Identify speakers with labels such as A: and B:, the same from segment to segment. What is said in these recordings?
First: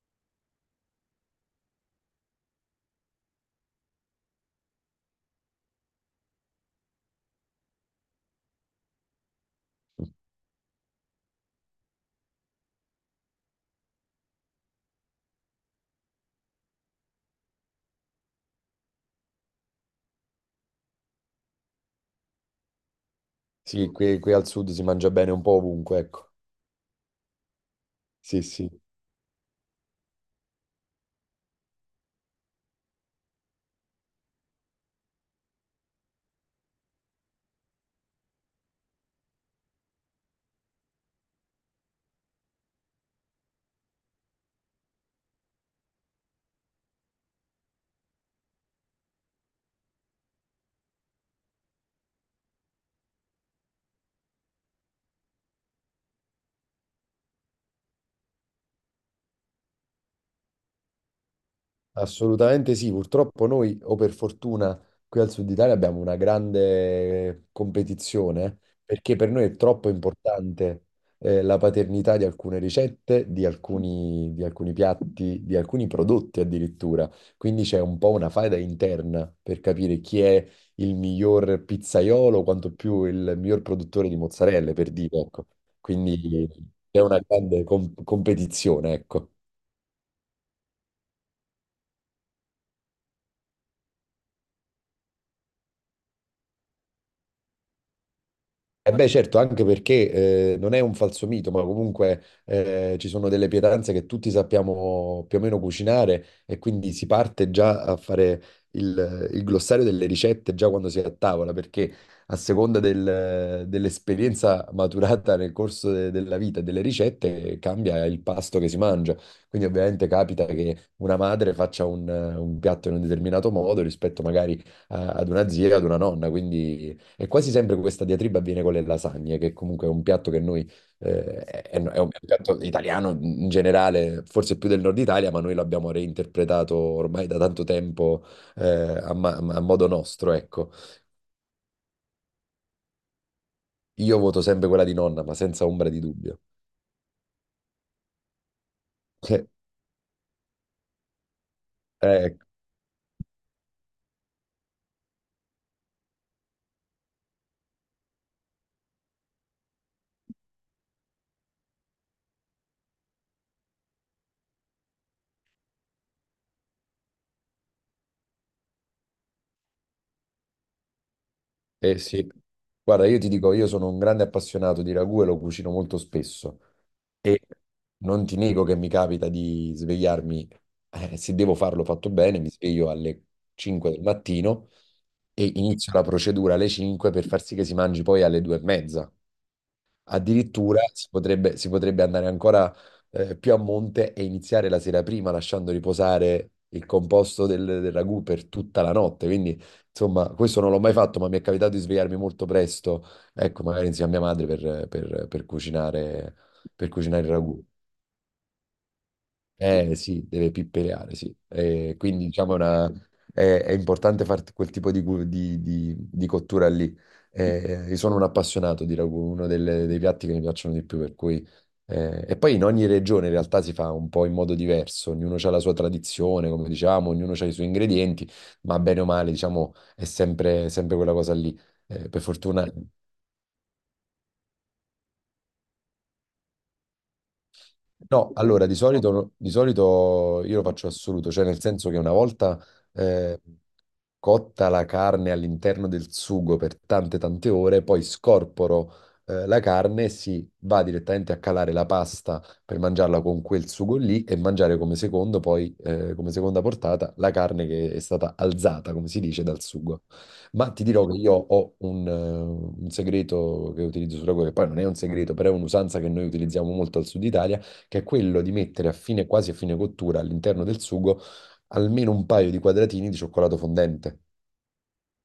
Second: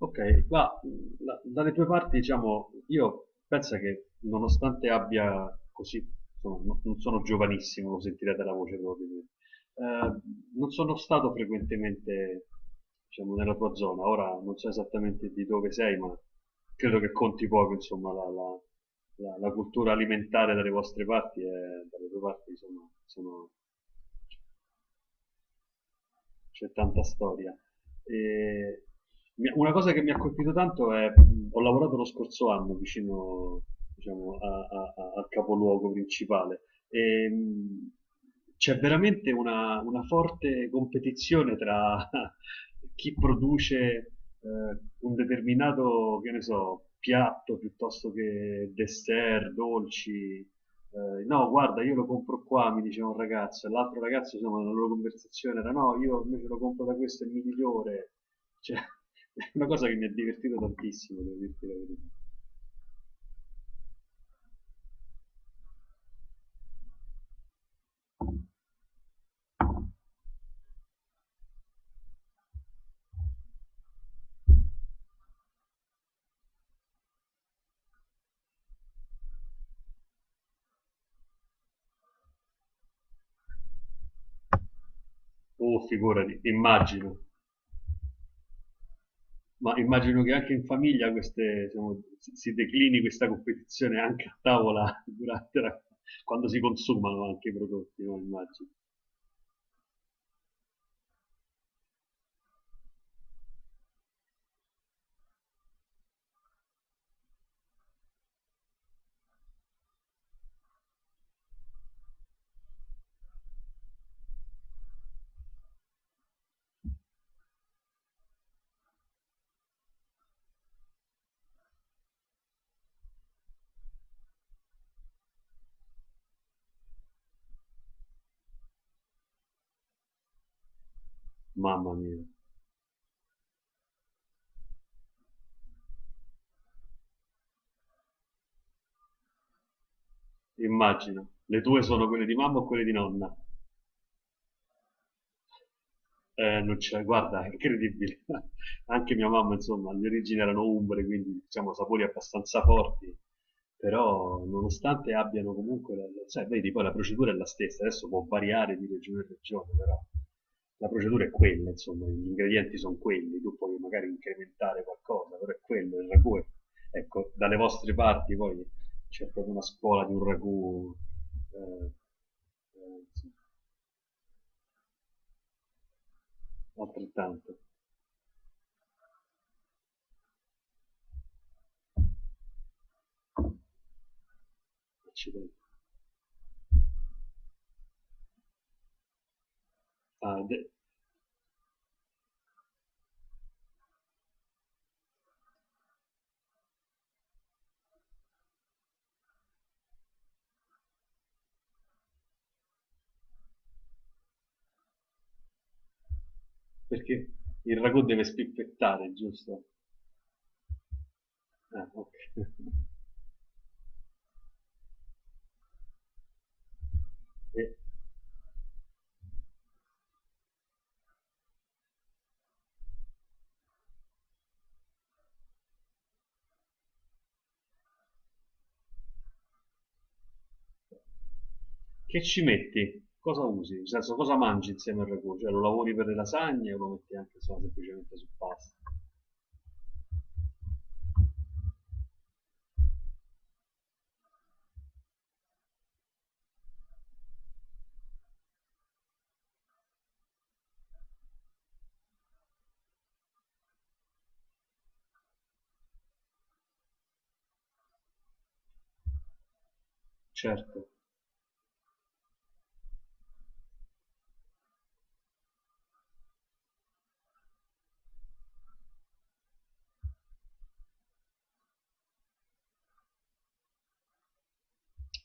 A: Ok, qua dalle tue parti, diciamo, io penso che nonostante abbia così, insomma, non sono giovanissimo, lo sentirete la voce proprio, eh, non sono stato frequentemente, diciamo, nella tua zona. Ora non so esattamente di dove sei, ma credo che conti poco, insomma, la cultura alimentare dalle vostre parti, e dalle tue parti, insomma, sono
B: Sì, qui al sud si mangia bene un po' ovunque, ecco.
A: c'è tanta storia.
B: Sì, sì.
A: E una cosa che mi ha colpito tanto è, ho lavorato lo scorso anno vicino, diciamo, al capoluogo principale e c'è veramente una forte competizione tra chi produce un determinato, che ne so, piatto piuttosto che dessert, dolci, no, guarda, io lo compro qua, mi diceva un ragazzo, e l'altro ragazzo, insomma, nella loro conversazione era no, io invece lo compro da questo, è migliore. Cioè, è una cosa che mi ha divertito tantissimo, devo dirti la verità.
B: Assolutamente sì, purtroppo noi, o per fortuna, qui al Sud Italia abbiamo una grande competizione, perché per noi è troppo importante, la paternità di alcune ricette, di alcuni piatti, di alcuni prodotti addirittura. Quindi c'è un po' una faida interna per capire chi è il miglior pizzaiolo, quanto più il miglior produttore di mozzarelle, per dire, ecco.
A: Oh, figurati,
B: Quindi c'è
A: immagino.
B: una grande competizione, ecco.
A: Ma immagino che anche in famiglia queste, diciamo, si declini questa competizione anche a tavola durante quando si consumano anche i prodotti, no? Immagino.
B: Eh beh, certo, anche perché non è un falso mito, ma comunque ci sono delle pietanze che tutti sappiamo più o meno cucinare, e quindi si parte già a fare il glossario delle ricette già quando si è a tavola, perché a seconda dell'esperienza maturata nel corso della vita e delle ricette cambia il pasto che si mangia. Quindi ovviamente capita che una madre faccia un piatto in un determinato modo rispetto magari ad una zia, ad una nonna, quindi... E quasi sempre questa diatriba avviene con le lasagne, che comunque è un piatto che noi,
A: Mamma
B: è un
A: mia,
B: piatto italiano in generale, forse più del nord Italia, ma noi l'abbiamo reinterpretato ormai da tanto tempo, a modo nostro, ecco.
A: immagino. Le tue sono quelle di mamma o quelle di nonna?
B: Io voto sempre quella di nonna, ma senza ombra di dubbio.
A: Non c'è, guarda, è incredibile. Anche mia mamma, insomma, le origini erano umbre, quindi diciamo sapori
B: Eh, eh,
A: abbastanza forti, però nonostante abbiano comunque, cioè, vedi, poi la procedura è la stessa, adesso può variare di regione in regione, però la procedura è quella, insomma, gli ingredienti sono quelli, tu puoi magari incrementare qualcosa, però è quello, il ragù. Ecco, dalle vostre parti poi c'è proprio una scuola di un ragù, eh,
B: sì. Guarda, io ti
A: insomma,
B: dico, io sono un grande appassionato di ragù e lo cucino molto spesso. E
A: altrettanto.
B: non ti nego che mi capita di svegliarmi, se devo farlo fatto bene, mi sveglio alle 5 del mattino e
A: Accidenti.
B: inizio la procedura alle 5 per far sì che si mangi poi alle 2 e mezza.
A: Ah, de-
B: Addirittura si potrebbe andare ancora più a monte e iniziare la sera prima lasciando riposare il composto del ragù per tutta la notte. Quindi, insomma, questo non l'ho mai fatto, ma mi è capitato di svegliarmi molto presto, ecco, magari insieme a mia madre per, per cucinare il
A: Perché
B: ragù.
A: il ragù deve spippettare, giusto?
B: Eh sì, deve pippereare, sì.
A: Ah, ok.
B: Quindi diciamo una... è importante fare quel tipo di, di cottura lì.
A: E
B: Io sono un appassionato di ragù, uno dei piatti che mi piacciono di più, per cui... e poi in ogni regione in realtà si fa un po' in modo diverso, ognuno ha la sua tradizione, come diciamo, ognuno ha i suoi ingredienti, ma bene o male, diciamo, è sempre quella cosa lì. Per
A: che ci
B: fortuna.
A: metti? Cosa usi? Nel senso, cosa mangi insieme al ragù? Cioè, lo lavori per le lasagne o lo metti anche insomma, semplicemente su
B: No, allora
A: pasta?
B: di solito, di solito io lo faccio assoluto, cioè nel senso che una volta eh, cotta la carne all'interno del sugo per tante ore, poi scorporo la carne e si va direttamente a calare la pasta per mangiarla con quel sugo lì e mangiare come secondo, poi come seconda portata la carne che è stata alzata, come si dice, dal sugo. Ma ti
A: Certo.
B: dirò che io ho un segreto che utilizzo sulla cuoca, che poi non è un segreto, però è un'usanza che noi utilizziamo molto al sud Italia, che è quello di mettere a fine, quasi a fine cottura all'interno del sugo almeno un paio di quadratini di cioccolato fondente,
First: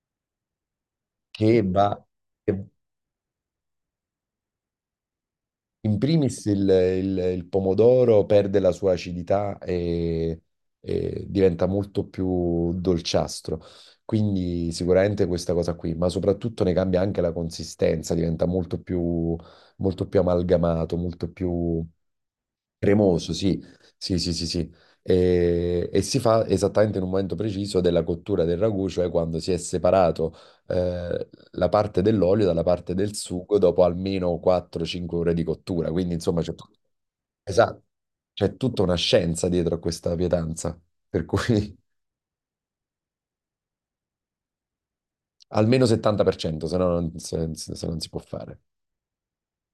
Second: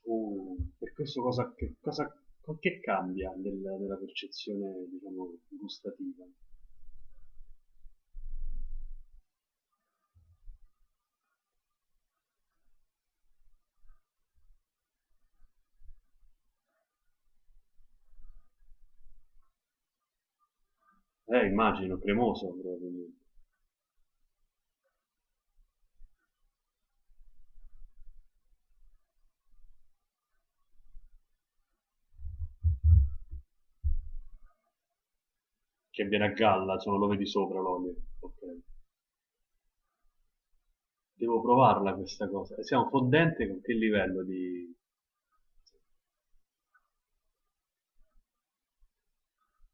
A: Per questo
B: che va,
A: cosa,
B: che
A: che cambia nella percezione, diciamo,
B: in
A: gustativa?
B: primis il pomodoro perde la sua acidità, e diventa molto più dolciastro. Quindi sicuramente questa cosa qui, ma soprattutto ne cambia anche la consistenza, diventa molto più amalgamato, molto più...
A: Immagino, cremoso probabilmente.
B: Cremoso, sì, sì. E si fa esattamente in un momento preciso della cottura del ragù, cioè quando si è separato la parte dell'olio dalla parte del sugo dopo almeno 4-5 ore di cottura.
A: Che
B: Quindi,
A: viene a
B: insomma,
A: galla, insomma, lo vedi sopra
B: esatto,
A: l'olio. Ok.
B: c'è tutta una scienza dietro a questa pietanza, per
A: Devo
B: cui...
A: provarla questa cosa. E siamo fondente con che livello di...
B: almeno 70%, se no non, se non si può fare.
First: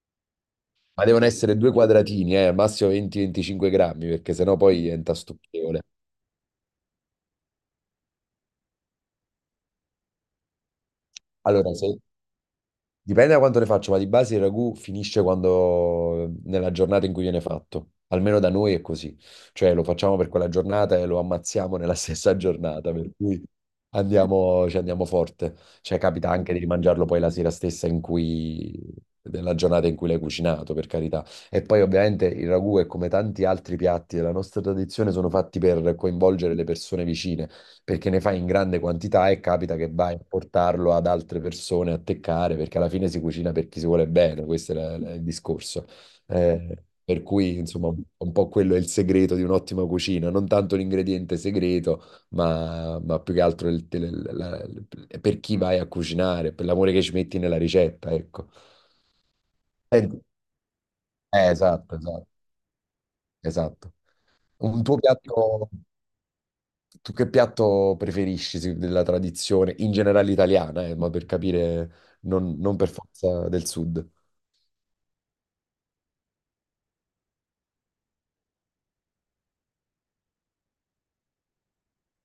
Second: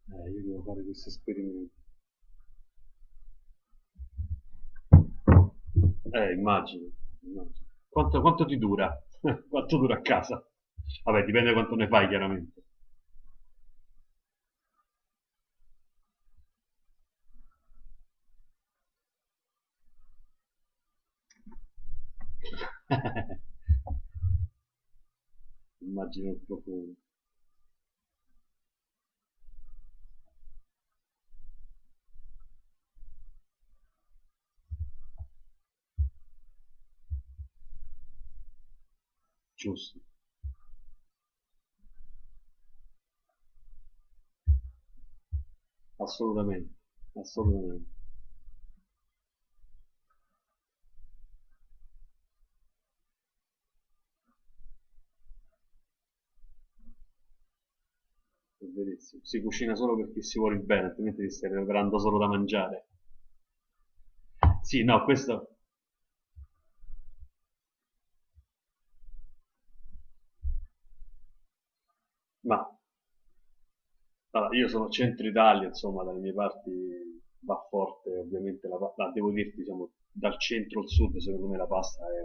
A: Io devo fare
B: Ma
A: questo
B: devono essere due
A: esperimento.
B: quadratini, al massimo 20-25 grammi, perché sennò poi diventa stucchevole.
A: Immagino. Immagino. Quanto ti dura? Quanto dura a casa? Vabbè, dipende
B: Allora,
A: quanto ne
B: se,
A: fai, chiaramente.
B: Dipende da quanto ne faccio, ma di base il ragù finisce quando, nella giornata in cui viene fatto. Almeno da noi è così. Cioè lo facciamo per quella giornata e lo ammazziamo nella stessa giornata, per cui ci andiamo forte. Cioè
A: Immagino
B: capita
A: il
B: anche di
A: profumo.
B: mangiarlo poi la sera stessa della giornata in cui l'hai cucinato, per carità. E poi ovviamente il ragù è come tanti altri piatti della nostra tradizione, sono fatti per coinvolgere le persone vicine, perché ne fai in grande quantità e capita che
A: Giusto,
B: vai a portarlo ad altre persone a teccare, perché alla fine si cucina per chi si vuole bene, questo è il discorso.
A: assolutamente.
B: Per cui, insomma,
A: Assolutamente.
B: un po' quello è il segreto di un'ottima cucina, non tanto l'ingrediente segreto, ma più che altro per chi vai a cucinare, per l'amore che ci metti nella ricetta, ecco.
A: È verissimo. Si cucina solo
B: Eh,
A: perché si vuole il bene, altrimenti ti stai
B: esatto,
A: preparando solo da mangiare.
B: esatto. Un
A: Sì,
B: tuo
A: no, questo...
B: piatto. Tu che piatto preferisci della tradizione in generale italiana, ma per capire,
A: Ma
B: non per forza del sud.
A: Allora, io sono centro Italia, insomma, dalle mie parti va forte ovviamente la pasta, devo dirti, diciamo, dal centro al sud, secondo me la pasta è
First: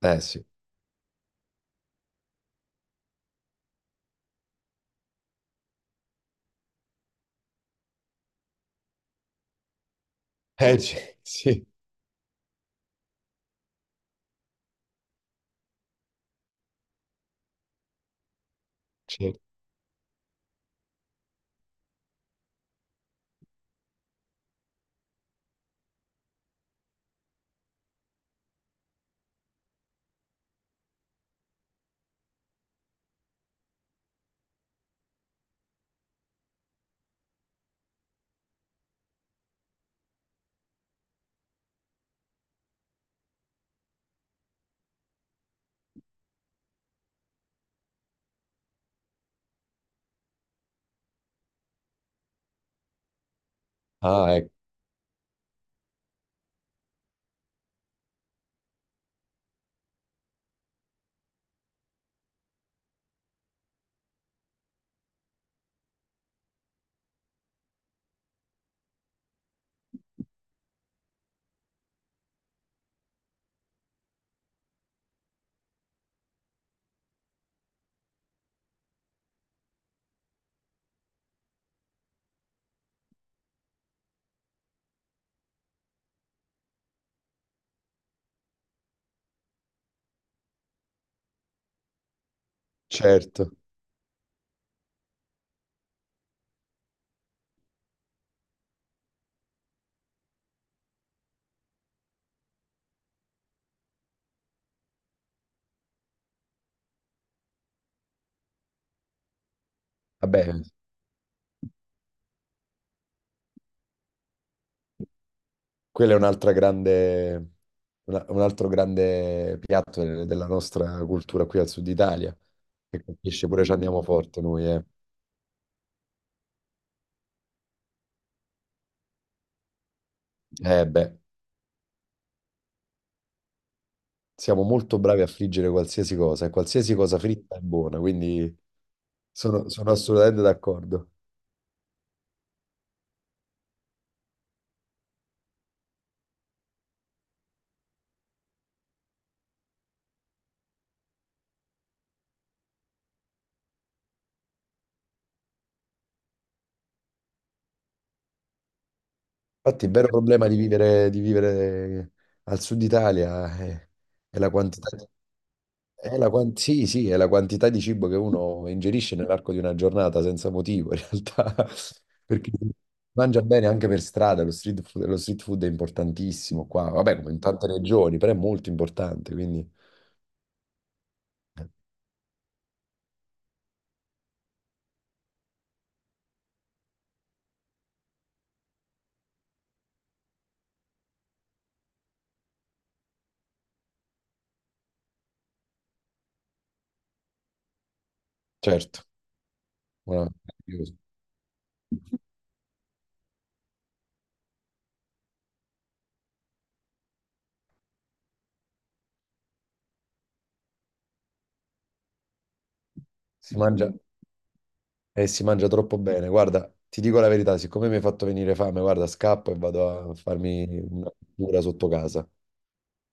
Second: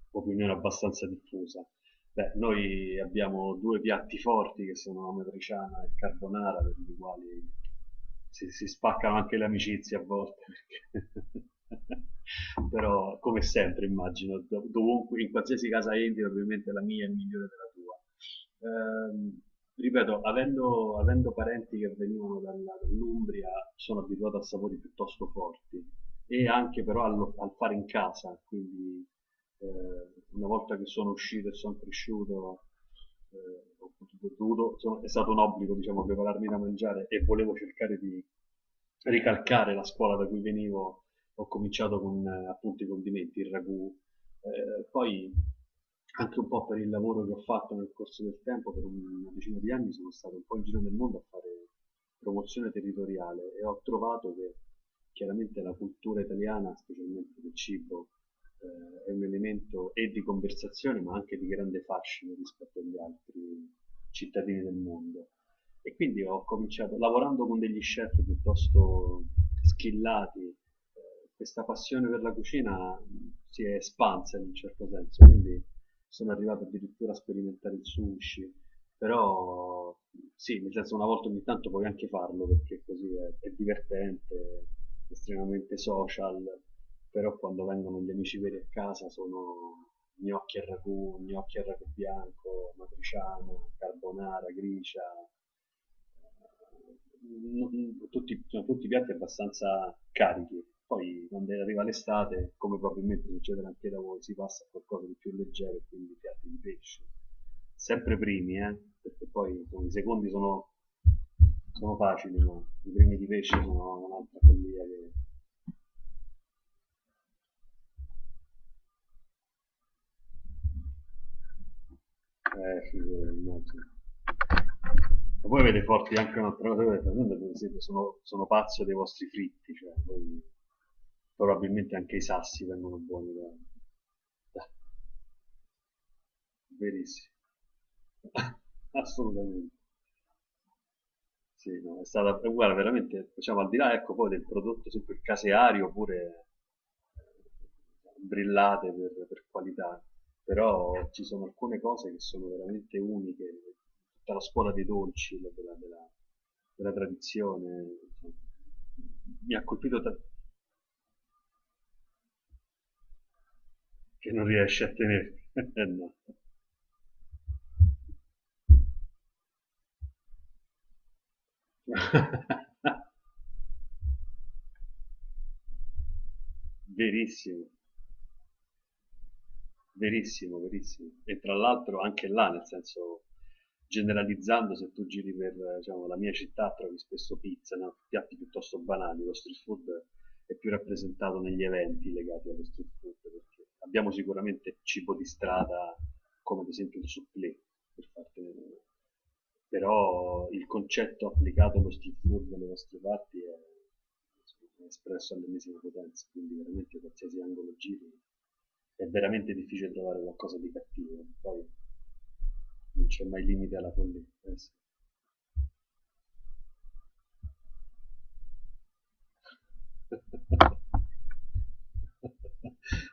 B: Eh sì.
A: un'opinione abbastanza diffusa. Beh, noi abbiamo due piatti forti che sono la matriciana e il carbonara, per i quali si spaccano anche le amicizie a volte,
B: Sì,
A: perché- però come sempre immagino, dovunque, in qualsiasi casa entri, probabilmente la mia è migliore della tua.
B: certo.
A: Ehm, ripeto, avendo parenti che venivano dall'Umbria, sono abituato a sapori piuttosto forti e anche però fare in casa, quindi eh, una volta che sono uscito e sono cresciuto, eh, ho è stato un obbligo, diciamo, prepararmi da mangiare e volevo cercare di ricalcare la scuola da cui venivo. Ho cominciato con appunto i condimenti, il ragù, poi anche un po' per il lavoro che ho fatto nel corso del tempo, per una decina di anni sono stato un po' in giro nel mondo a fare promozione territoriale e ho trovato
B: Ah, ecco,
A: che chiaramente la cultura italiana, specialmente del cibo, è un elemento e di conversazione ma anche di grande fascino rispetto agli altri cittadini del mondo. E quindi ho cominciato lavorando con degli chef piuttosto schillati questa passione per la cucina si è espansa in un certo senso, quindi sono arrivato addirittura a sperimentare il sushi, però sì, nel senso una volta ogni tanto puoi anche farlo perché così è divertente, è estremamente social, però quando vengono gli amici veri a casa sono gnocchi al ragù bianco,
B: certo.
A: matriciana, carbonara, gricia, sono tutti piatti abbastanza carichi. Poi quando arriva l'estate, come probabilmente succede anche da voi, si passa a qualcosa di più leggero, quindi piatti di pesce. Sempre primi, perché poi insomma, i secondi
B: Vabbè,
A: sono facili, ma i primi di pesce sono un'altra follia che
B: quello è un altro grande piatto della nostra cultura qui al sud Italia,
A: eh,
B: che
A: figura,
B: colpisce pure, ci
A: immagino.
B: andiamo forte noi, eh.
A: Ma poi avete forti anche un'altra cosa, noi, per esempio sono pazzo dei vostri fritti,
B: Eh beh,
A: probabilmente anche i sassi vengono buoni da... da
B: siamo molto bravi a friggere qualsiasi cosa, e qualsiasi cosa
A: verissimo.
B: fritta è buona, quindi
A: Assolutamente.
B: sono assolutamente d'accordo.
A: Sì, no, è stata, guarda, veramente, diciamo, al di là, ecco, poi del prodotto sempre caseario, pure brillate per qualità, però ci sono alcune cose che sono veramente uniche, tutta la scuola dei dolci, della tradizione, insomma, mi ha
B: Infatti, il
A: colpito
B: vero problema di vivere al sud Italia
A: che
B: è
A: non
B: la
A: riesce a
B: quantità,
A: tenerti. No.
B: è la sì, sì, è la quantità di cibo che uno ingerisce nell'arco di una giornata senza motivo, in realtà, perché si mangia bene anche per strada, lo street food è importantissimo qua, vabbè, come in tante
A: Verissimo.
B: regioni, però è molto importante, quindi
A: Verissimo, verissimo. E tra l'altro anche là, nel senso, generalizzando, se tu giri per, diciamo, la mia città trovi spesso pizza, no? Piatti piuttosto banali, lo street food è più rappresentato negli eventi legati allo street food, perché abbiamo sicuramente cibo di strada come ad esempio il supplé, per farti vedere.
B: certo, una-
A: Però il concetto applicato allo street food dalle nostre parti è espresso all'ennesima potenza, quindi veramente qualsiasi angolo giri è veramente difficile trovare qualcosa di cattivo, poi non c'è mai
B: si
A: limite
B: mangia,
A: alla follia. Eh sì.
B: e si mangia troppo bene. Guarda, ti dico la verità, siccome mi hai fatto venire fame, guarda, scappo e vado a farmi una cura sotto casa.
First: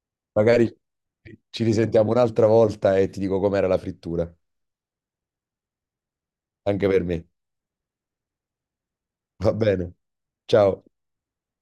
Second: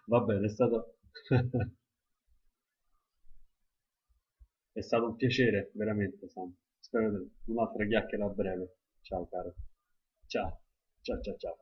A: Va bene, è
B: Magari
A: stato...
B: ci risentiamo un'altra volta e ti dico com'era la frittura,
A: È stato un piacere, veramente, Sam.
B: anche per me.
A: Un'altra chiacchiera a breve. Ciao,
B: Va
A: caro.
B: bene.
A: Ciao,
B: Ciao.
A: ciao, ciao, ciao.